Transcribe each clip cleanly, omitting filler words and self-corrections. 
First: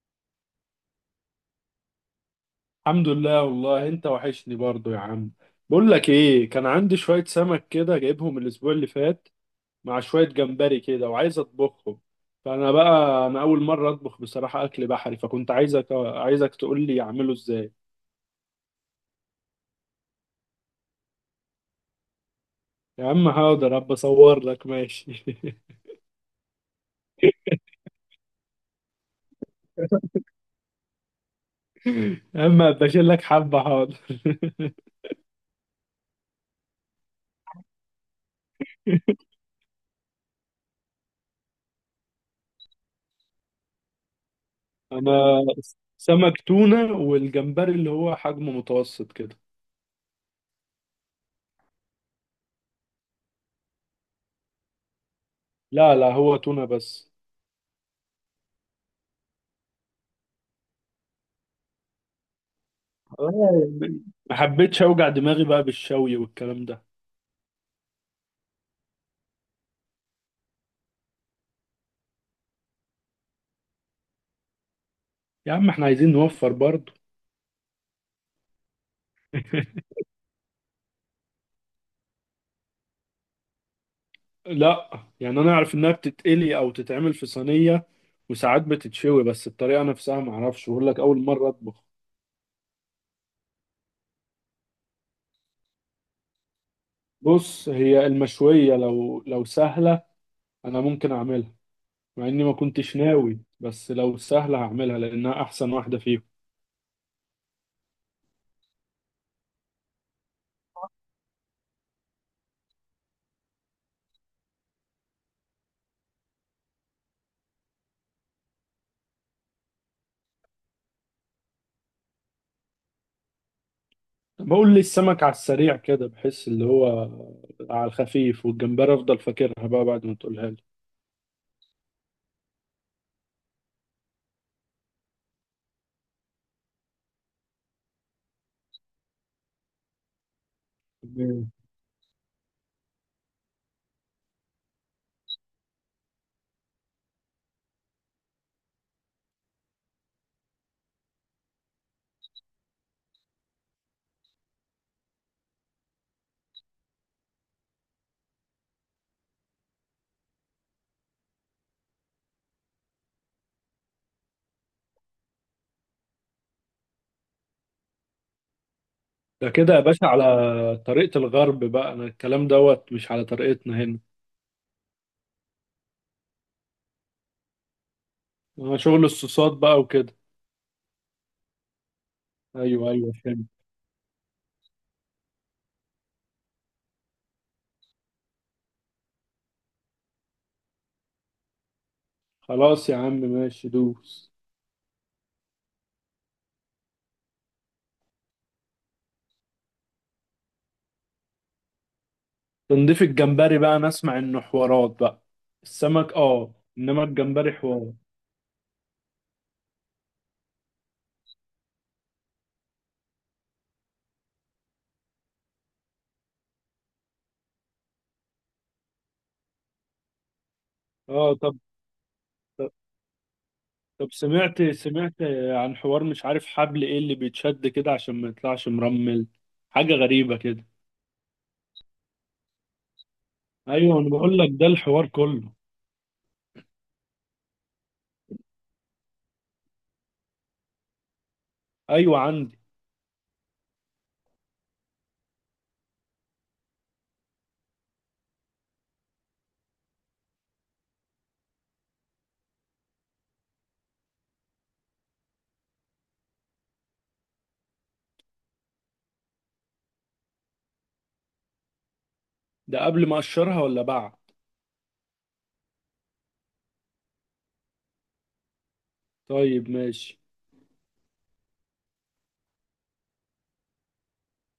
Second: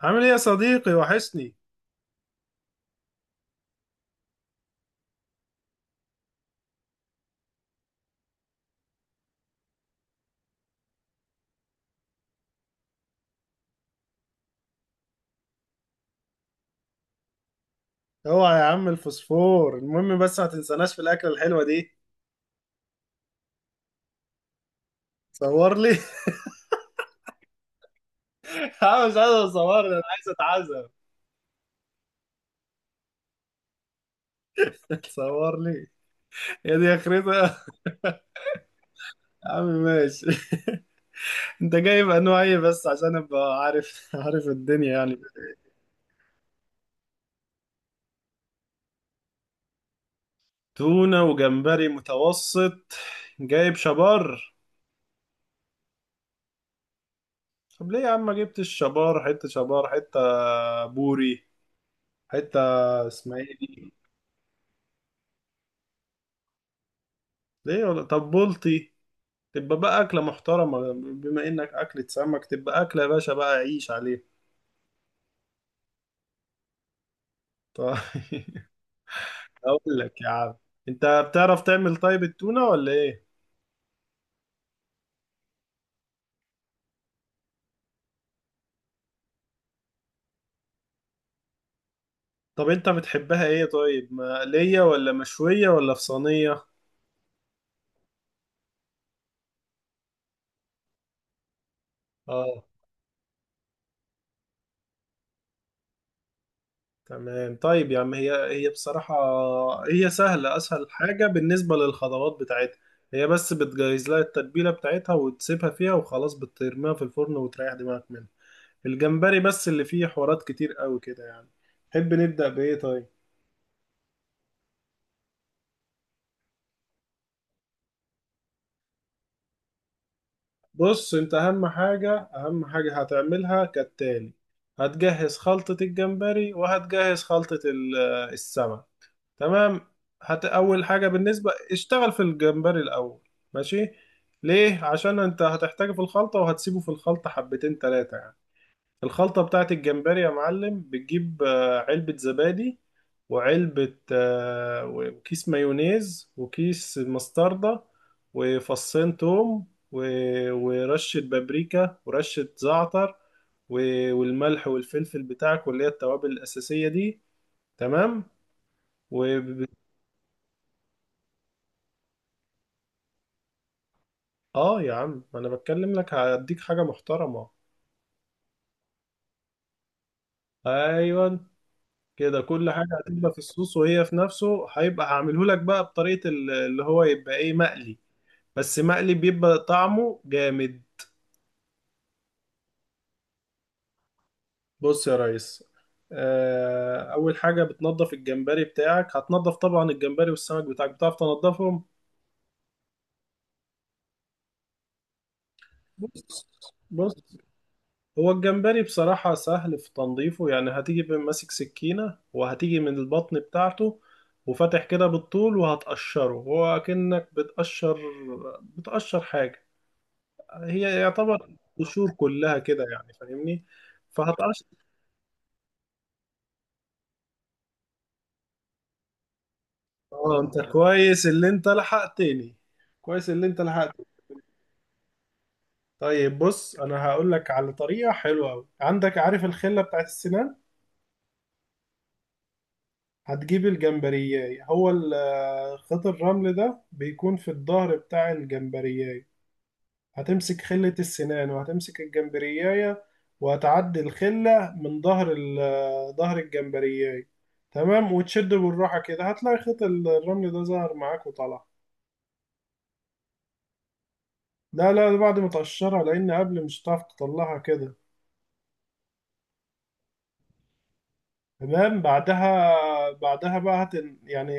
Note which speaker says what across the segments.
Speaker 1: عامل ايه يا صديقي؟ وحشني.
Speaker 2: الحمد لله، والله انت وحشني برضو يا عم. بقول لك ايه، كان عندي شوية سمك كده جايبهم الاسبوع اللي فات، مع شوية جمبري كده وعايز اطبخهم. فانا بقى انا اول مرة اطبخ بصراحة اكل بحري، فكنت عايزك تقول لي اعمله ازاي.
Speaker 1: اوعى يا عم الفوسفور. المهم بس ما تنساناش في الاكله الحلوه دي.
Speaker 2: يا عم حاضر، ابقى اصور لك ماشي.
Speaker 1: صور لي. انا مش عايز اصور لي، انا عايز اتعزم.
Speaker 2: يا عم ابقى اشيل لك حبة، حاضر.
Speaker 1: صور لي. يا دي اخرتها. يا عم ماشي. انت جايب انواع ايه بس عشان ابقى عارف الدنيا يعني.
Speaker 2: انا سمك تونة، والجمبري اللي هو حجمه متوسط كده.
Speaker 1: تونه وجمبري متوسط. جايب شبار؟
Speaker 2: لا لا، هو تونة بس.
Speaker 1: طب ليه يا عم ما جبتش شبار؟ حته شبار، حته بوري، حته اسمها
Speaker 2: والله،
Speaker 1: ايه دي؟
Speaker 2: يعني ما حبيتش اوجع دماغي بقى بالشوي والكلام ده.
Speaker 1: ليه؟ ولا طب بلطي؟ تبقى بقى أكلة محترمة، بما إنك أكلة سمك تبقى أكلة يا باشا بقى، عيش عليها.
Speaker 2: يا عم احنا عايزين نوفر برضه.
Speaker 1: طيب. أقول لك يا عم، أنت بتعرف تعمل طيب التونة ولا إيه؟
Speaker 2: لا يعني انا اعرف انها بتتقلي او تتعمل في صينيه، وساعات بتتشوي، بس الطريقه نفسها ما اعرفش، بقول لك اول مره اطبخ.
Speaker 1: طب أنت بتحبها إيه طيب؟ مقلية ولا مشوية ولا في صينية؟
Speaker 2: بص هي المشويه لو سهله انا ممكن اعملها، مع اني ما
Speaker 1: آه،
Speaker 2: كنتش ناوي، بس لو سهله هعملها لانها احسن واحده فيهم.
Speaker 1: تمام. طيب يا عم، هي هي بصراحة هي سهلة، أسهل حاجة بالنسبة للخطوات بتاعتها. هي بس بتجهز لها التتبيلة بتاعتها وتسيبها فيها وخلاص، بترميها في الفرن وتريح دماغك منها. الجمبري بس اللي فيه حوارات كتير قوي كده يعني. تحب نبدأ بإيه طيب؟
Speaker 2: بقول لي السمك على السريع كده، بحس اللي هو على الخفيف، والجمبري افضل فاكرها بقى بعد ما تقولها
Speaker 1: بص، انت اهم حاجة هتعملها كالتالي: هتجهز خلطة الجمبري وهتجهز خلطة السمك. تمام. هت اول حاجة
Speaker 2: لي.
Speaker 1: بالنسبة اشتغل في الجمبري الاول. ماشي. ليه؟ عشان انت هتحتاجه في الخلطة وهتسيبه في الخلطة حبتين تلاتة يعني. الخلطة بتاعت الجمبري يا معلم بتجيب علبة زبادي، وعلبة وكيس مايونيز وكيس مستردة، وفصين توم ورشة بابريكا، ورشة زعتر، والملح والفلفل بتاعك، واللي هي التوابل الأساسية دي. تمام. و...
Speaker 2: ده كده يا باشا على طريقة الغرب بقى، انا الكلام دوت مش على طريقتنا هنا.
Speaker 1: اه يا عم ما انا بتكلم لك هديك حاجة محترمة.
Speaker 2: انا شغل الصوصات بقى وكده.
Speaker 1: ايوه، كده كل حاجة
Speaker 2: ايوه ايوه،
Speaker 1: هتبقى في
Speaker 2: فهمت.
Speaker 1: الصوص وهي في نفسه، هيبقى هعمله لك بقى بطريقة اللي هو يبقى ايه، مقلي. بس مقلي بيبقى طعمه جامد.
Speaker 2: خلاص يا عم ماشي، دوس.
Speaker 1: بص يا ريس، أول حاجة بتنضف الجمبري بتاعك. هتنضف طبعا الجمبري والسمك بتاعك، بتعرف تنضفهم.
Speaker 2: تنضيف الجمبري بقى انا اسمع انه حوارات بقى. السمك
Speaker 1: بص
Speaker 2: اه، انما
Speaker 1: بص.
Speaker 2: الجمبري حوار.
Speaker 1: هو الجمبري بصراحة سهل في تنظيفه، يعني هتيجي ماسك سكينة وهتيجي من البطن بتاعته، وفاتح كده بالطول وهتقشره، هو كأنك بتقشر حاجة، هي
Speaker 2: اه،
Speaker 1: يعتبر
Speaker 2: طب
Speaker 1: قشور كلها
Speaker 2: طب
Speaker 1: كده يعني، فاهمني؟
Speaker 2: طب، سمعت
Speaker 1: فهتقش
Speaker 2: سمعت عن حوار، مش عارف حبل ايه اللي بيتشد كده عشان ما يطلعش مرمل، حاجة غريبة
Speaker 1: اه انت
Speaker 2: كده.
Speaker 1: كويس اللي انت لحقتني كويس اللي انت
Speaker 2: ايوه
Speaker 1: لحقتني
Speaker 2: انا بقول لك ده الحوار كله.
Speaker 1: طيب بص، انا هقول لك على طريقه حلوه قوي. عندك عارف الخله بتاعت السنان؟
Speaker 2: ايوه عندي.
Speaker 1: هتجيب الجمبرياي، هو خيط الرمل ده بيكون في الظهر بتاع الجمبرياي. هتمسك خلة السنان وهتمسك الجمبرياية، وهتعدي الخلة من ظهر ظهر الجمبرياية. تمام، وتشد بالراحة كده هتلاقي خيط الرمل ده ظهر معاك وطلع.
Speaker 2: ده قبل ما اقشرها ولا بعد؟
Speaker 1: لا لا، ده بعد ما تقشرها، لأن قبل مش هتعرف تطلعها كده.
Speaker 2: طيب ماشي.
Speaker 1: تمام، بعدها. بعدها بقى هت يعني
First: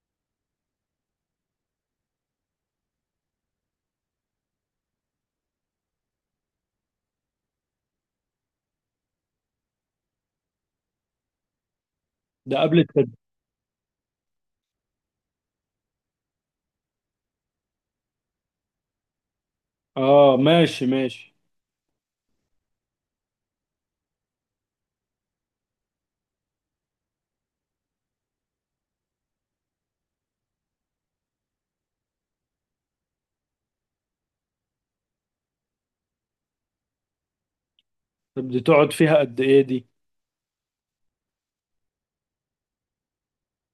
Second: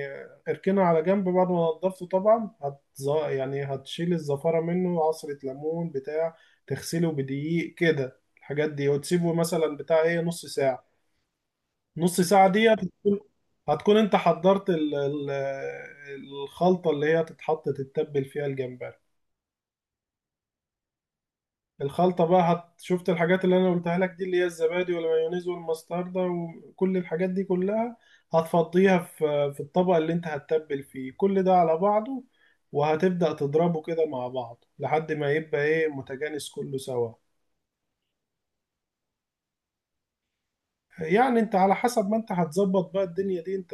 Speaker 1: اركنها على جنب بعد ما نضفته طبعا. هت يعني هتشيل الزفارة منه، عصرة ليمون بتاع، تغسله بدقيق كده الحاجات دي، وتسيبه مثلا بتاع ايه، نص ساعة. نص ساعة
Speaker 2: ده
Speaker 1: دي
Speaker 2: قبل
Speaker 1: هتكون، انت حضرت الخلطة اللي هي هتتحط تتبل فيها الجمبري.
Speaker 2: اه ماشي ماشي.
Speaker 1: الخلطة بقى هت... شفت الحاجات اللي انا قلتها لك دي، اللي هي الزبادي والمايونيز والمستردة وكل الحاجات دي كلها، هتفضيها في الطبق اللي انت هتتبل فيه كل ده على بعضه. وهتبدأ تضربه كده مع بعض لحد ما يبقى ايه، متجانس كله سوا.
Speaker 2: طب دي تقعد فيها قد ايه دي؟
Speaker 1: يعني انت على حسب ما انت هتظبط بقى الدنيا دي انت،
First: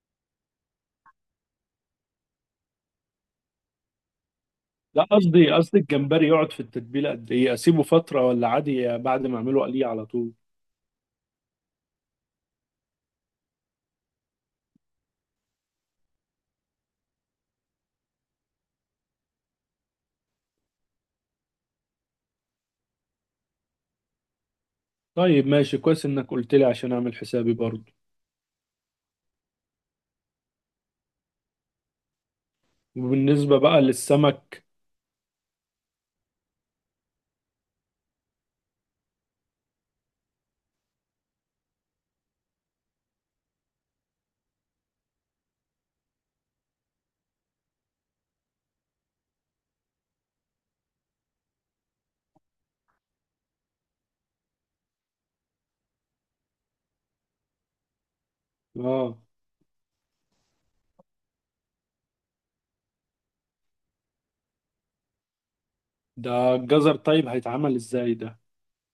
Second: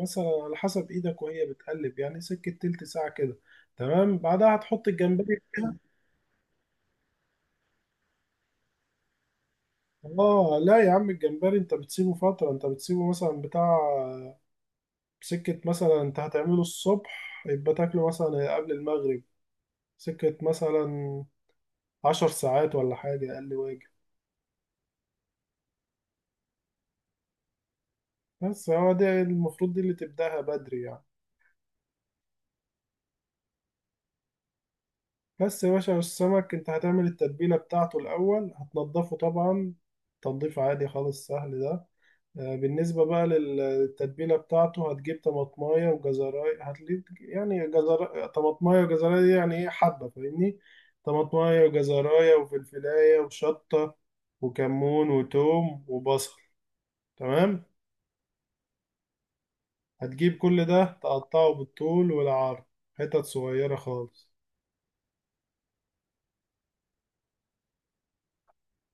Speaker 1: مثلا على حسب ايدك وهي بتقلب، يعني سكة تلت ساعة كده. تمام، بعدها هتحط
Speaker 2: لا،
Speaker 1: الجمبري
Speaker 2: قصدي
Speaker 1: فيها.
Speaker 2: قصدي، الجمبري يقعد في التتبيله قد ايه، اسيبه فتره ولا عادي بعد ما اعمله قليه على طول؟
Speaker 1: اه لا يا عم، الجمبري انت بتسيبه فترة، انت بتسيبه مثلا بتاع سكة، مثلا انت هتعمله الصبح يبقى تاكله مثلا قبل المغرب. سكة مثلا عشر ساعات ولا حاجة اقل، واجب.
Speaker 2: طيب ماشي، كويس انك قلت لي عشان اعمل حسابي برضو.
Speaker 1: بس هو ده المفروض، دي اللي تبدأها بدري يعني.
Speaker 2: وبالنسبه بقى للسمك.
Speaker 1: بس يا باشا السمك، انت هتعمل التتبيلة بتاعته الأول. هتنضفه طبعا، تنظيف عادي خالص، سهل ده. بالنسبة بقى للتتبيلة بتاعته، هتجيب طماطماية وجزراية، هتجيب يعني جزر. طماطماية وجزراية دي يعني ايه، حبة، فاهمني؟ طماطماية وجزراية وفلفلاية وشطة، وكمون وتوم وبصل. تمام.
Speaker 2: اه.
Speaker 1: هتجيب كل ده تقطعه بالطول والعرض، حتت صغيرة خالص.
Speaker 2: ده الجزر طيب هيتعمل ازاي ده؟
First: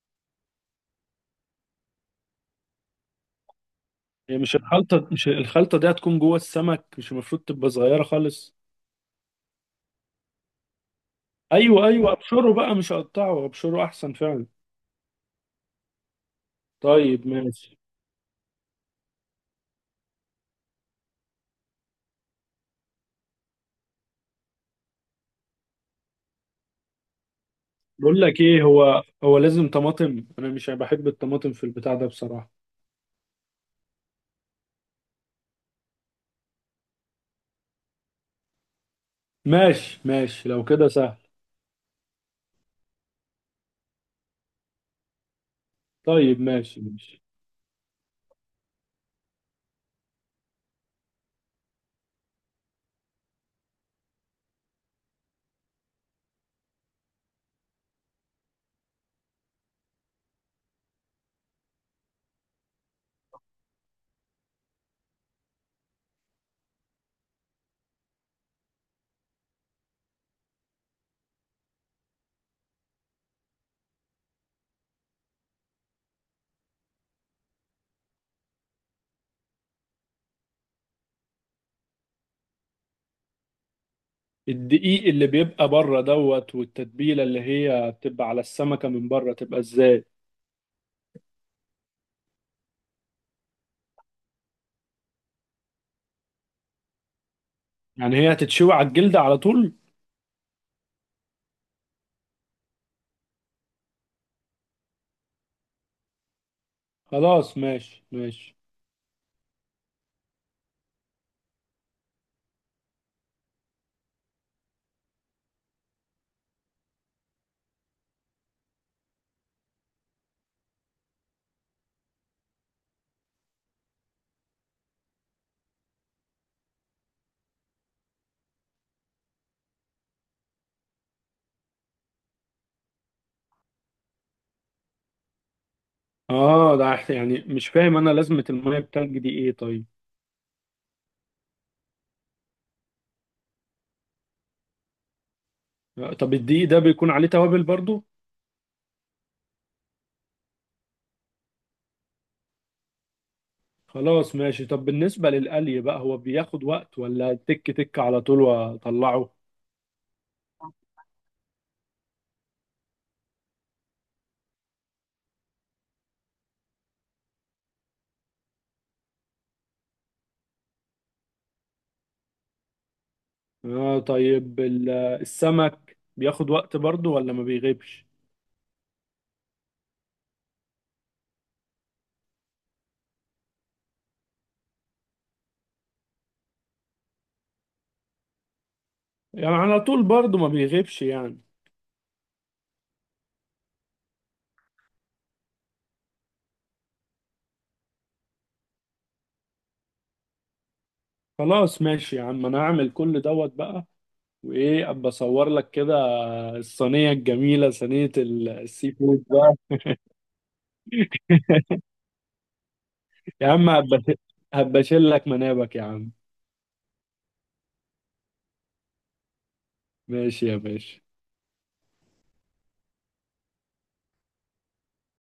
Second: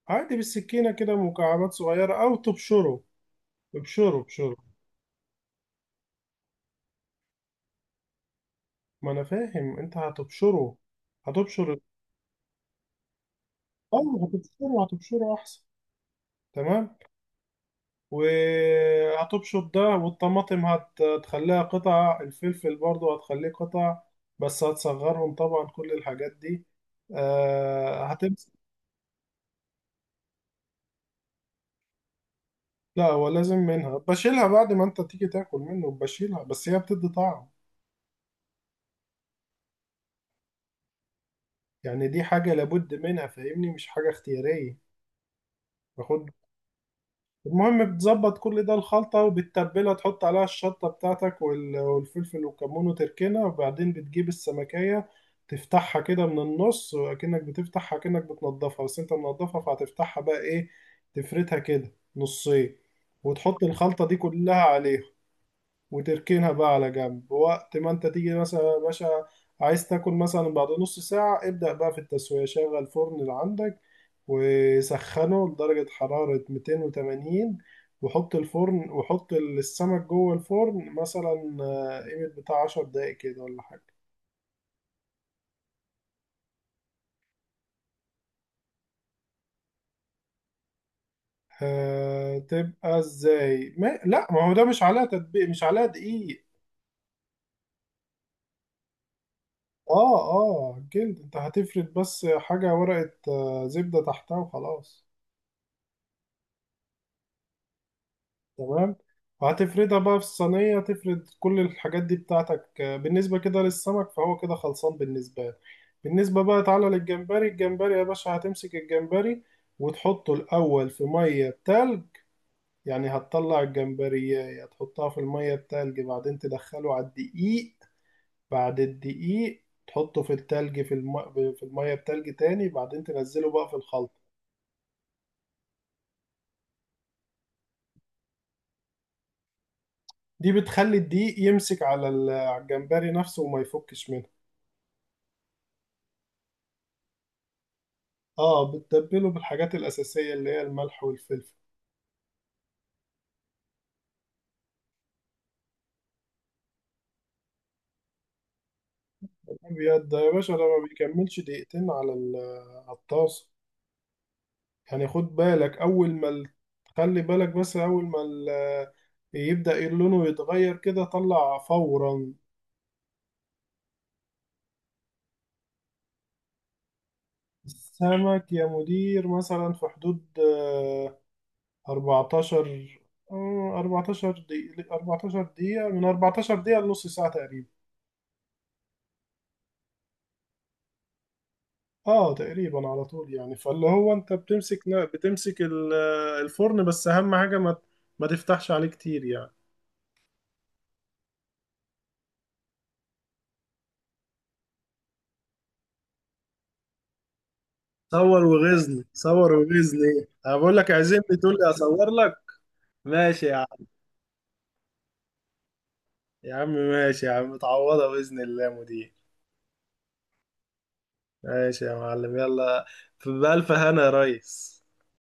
Speaker 1: عادي بالسكينة كده، مكعبات صغيرة أو تبشره. ابشروا
Speaker 2: هي
Speaker 1: ابشروا.
Speaker 2: مش الخلطه، مش الخلطه دي هتكون جوه السمك، مش المفروض تبقى صغيره خالص؟
Speaker 1: ما انا فاهم، انت هتبشره. هتبشر
Speaker 2: ايوه ايوه، ابشره بقى مش اقطعه، ابشره
Speaker 1: اه
Speaker 2: احسن فعلا.
Speaker 1: هتبشره احسن. تمام.
Speaker 2: طيب ماشي.
Speaker 1: وهتبشر ده، والطماطم هتخليها قطع، الفلفل برضو هتخليه قطع، بس هتصغرهم طبعا كل الحاجات دي. آه،
Speaker 2: بقول لك
Speaker 1: هتمسك.
Speaker 2: ايه، هو لازم طماطم؟ انا مش بحب الطماطم في البتاع ده بصراحة.
Speaker 1: لا هو لازم منها، بشيلها بعد ما انت تيجي تاكل منه، بشيلها، بس هي بتدي طعم.
Speaker 2: ماشي ماشي لو كده سهل.
Speaker 1: يعني دي حاجة لابد منها، فاهمني، مش حاجة اختيارية. باخد.
Speaker 2: طيب ماشي ماشي.
Speaker 1: المهم بتظبط كل ده الخلطة وبتتبلها، تحط عليها الشطة بتاعتك والفلفل والكمون، وتركنها، وبعدين بتجيب السمكية. تفتحها كده من النص، وأكنك بتفتحها كأنك بتنضفها، بس انت منضفها، فهتفتحها بقى ايه، تفردها كده نصين، وتحط الخلطة دي كلها عليها، وتركنها بقى على جنب. وقت ما انت تيجي مثلا يا باشا عايز تاكل مثلا بعد نص ساعة، ابدأ بقى في التسوية. شغل الفرن اللي عندك وسخنه لدرجة حرارة 280، وحط الفرن وحط السمك جوه الفرن مثلا قيمة بتاع 10 دقايق كده ولا حاجة.
Speaker 2: الدقيق اللي بيبقى بره دوت، والتتبيلة اللي هي بتبقى على السمكة من بره تبقى ازاي؟
Speaker 1: آه تبقى ازاي؟ ما لا ما هو ده مش عليها تطبيق، مش عليها دقيق.
Speaker 2: يعني هي هتتشوي على الجلدة على طول؟
Speaker 1: اه، جلد، انت هتفرد بس حاجة ورقة زبدة تحتها وخلاص.
Speaker 2: خلاص ماشي ماشي.
Speaker 1: تمام. وهتفردها بقى في الصينية، تفرد كل الحاجات دي بتاعتك. بالنسبة كده للسمك فهو كده خلصان بالنسبة لك. بالنسبة بقى تعالى للجمبري، الجمبري يا باشا هتمسك الجمبري وتحطه الأول في مية بتلج. يعني هتطلع الجمبرية هتحطها في المية بتلج، بعدين تدخله على الدقيق، بعد الدقيق تحطه في التلج في في المية بتلج تاني، بعدين تنزله بقى في الخلطة.
Speaker 2: اه ده يعني مش فاهم انا، لازمة المية التلج دي ايه طيب؟
Speaker 1: دي بتخلي الدقيق يمسك على على الجمبري نفسه وما يفكش منه.
Speaker 2: طب الدقيق ده بيكون عليه توابل برضو؟
Speaker 1: اه، بتتبله بالحاجات الأساسية اللي هي الملح والفلفل
Speaker 2: خلاص ماشي. طب بالنسبة للقلي بقى، هو بياخد وقت ولا تك تك على طول واطلعه؟
Speaker 1: الأبيض ده يا باشا. ده ما بيكملش دقيقتين على على الطاسة. يعني خد بالك أول ما خلي بالك بس أول ما يبدأ لونه يتغير كده طلع فورا.
Speaker 2: آه طيب، السمك بياخد وقت برضه ولا ما بيغيبش؟
Speaker 1: السمك يا مدير مثلا في حدود آه، 14 آه، 14 دقيقة، من 14 دقيقة لنص ساعة تقريبا.
Speaker 2: يعني على طول برضه ما بيغيبش يعني؟
Speaker 1: اه تقريبا على طول يعني. فاللي هو انت بتمسك الفرن، بس اهم حاجه ما تفتحش عليه كتير يعني.
Speaker 2: خلاص ماشي يا عم، انا هعمل كل دوت بقى. وايه، ابقى اصور لك كده الصينيه الجميله، صينيه
Speaker 1: صور
Speaker 2: السي
Speaker 1: وغزني،
Speaker 2: فود
Speaker 1: صور
Speaker 2: بقى.
Speaker 1: وغزني. انا بقول لك عزمني تقول لي اصور لك. ماشي
Speaker 2: يا
Speaker 1: يا
Speaker 2: عم
Speaker 1: عم.
Speaker 2: هبقى اشيل لك منابك يا عم.
Speaker 1: يا عم ماشي. يا عم متعوضه باذن الله يا مدير.
Speaker 2: ماشي يا باشا.
Speaker 1: ماشي يا معلم، يلا. في بألف هنا يا ريس.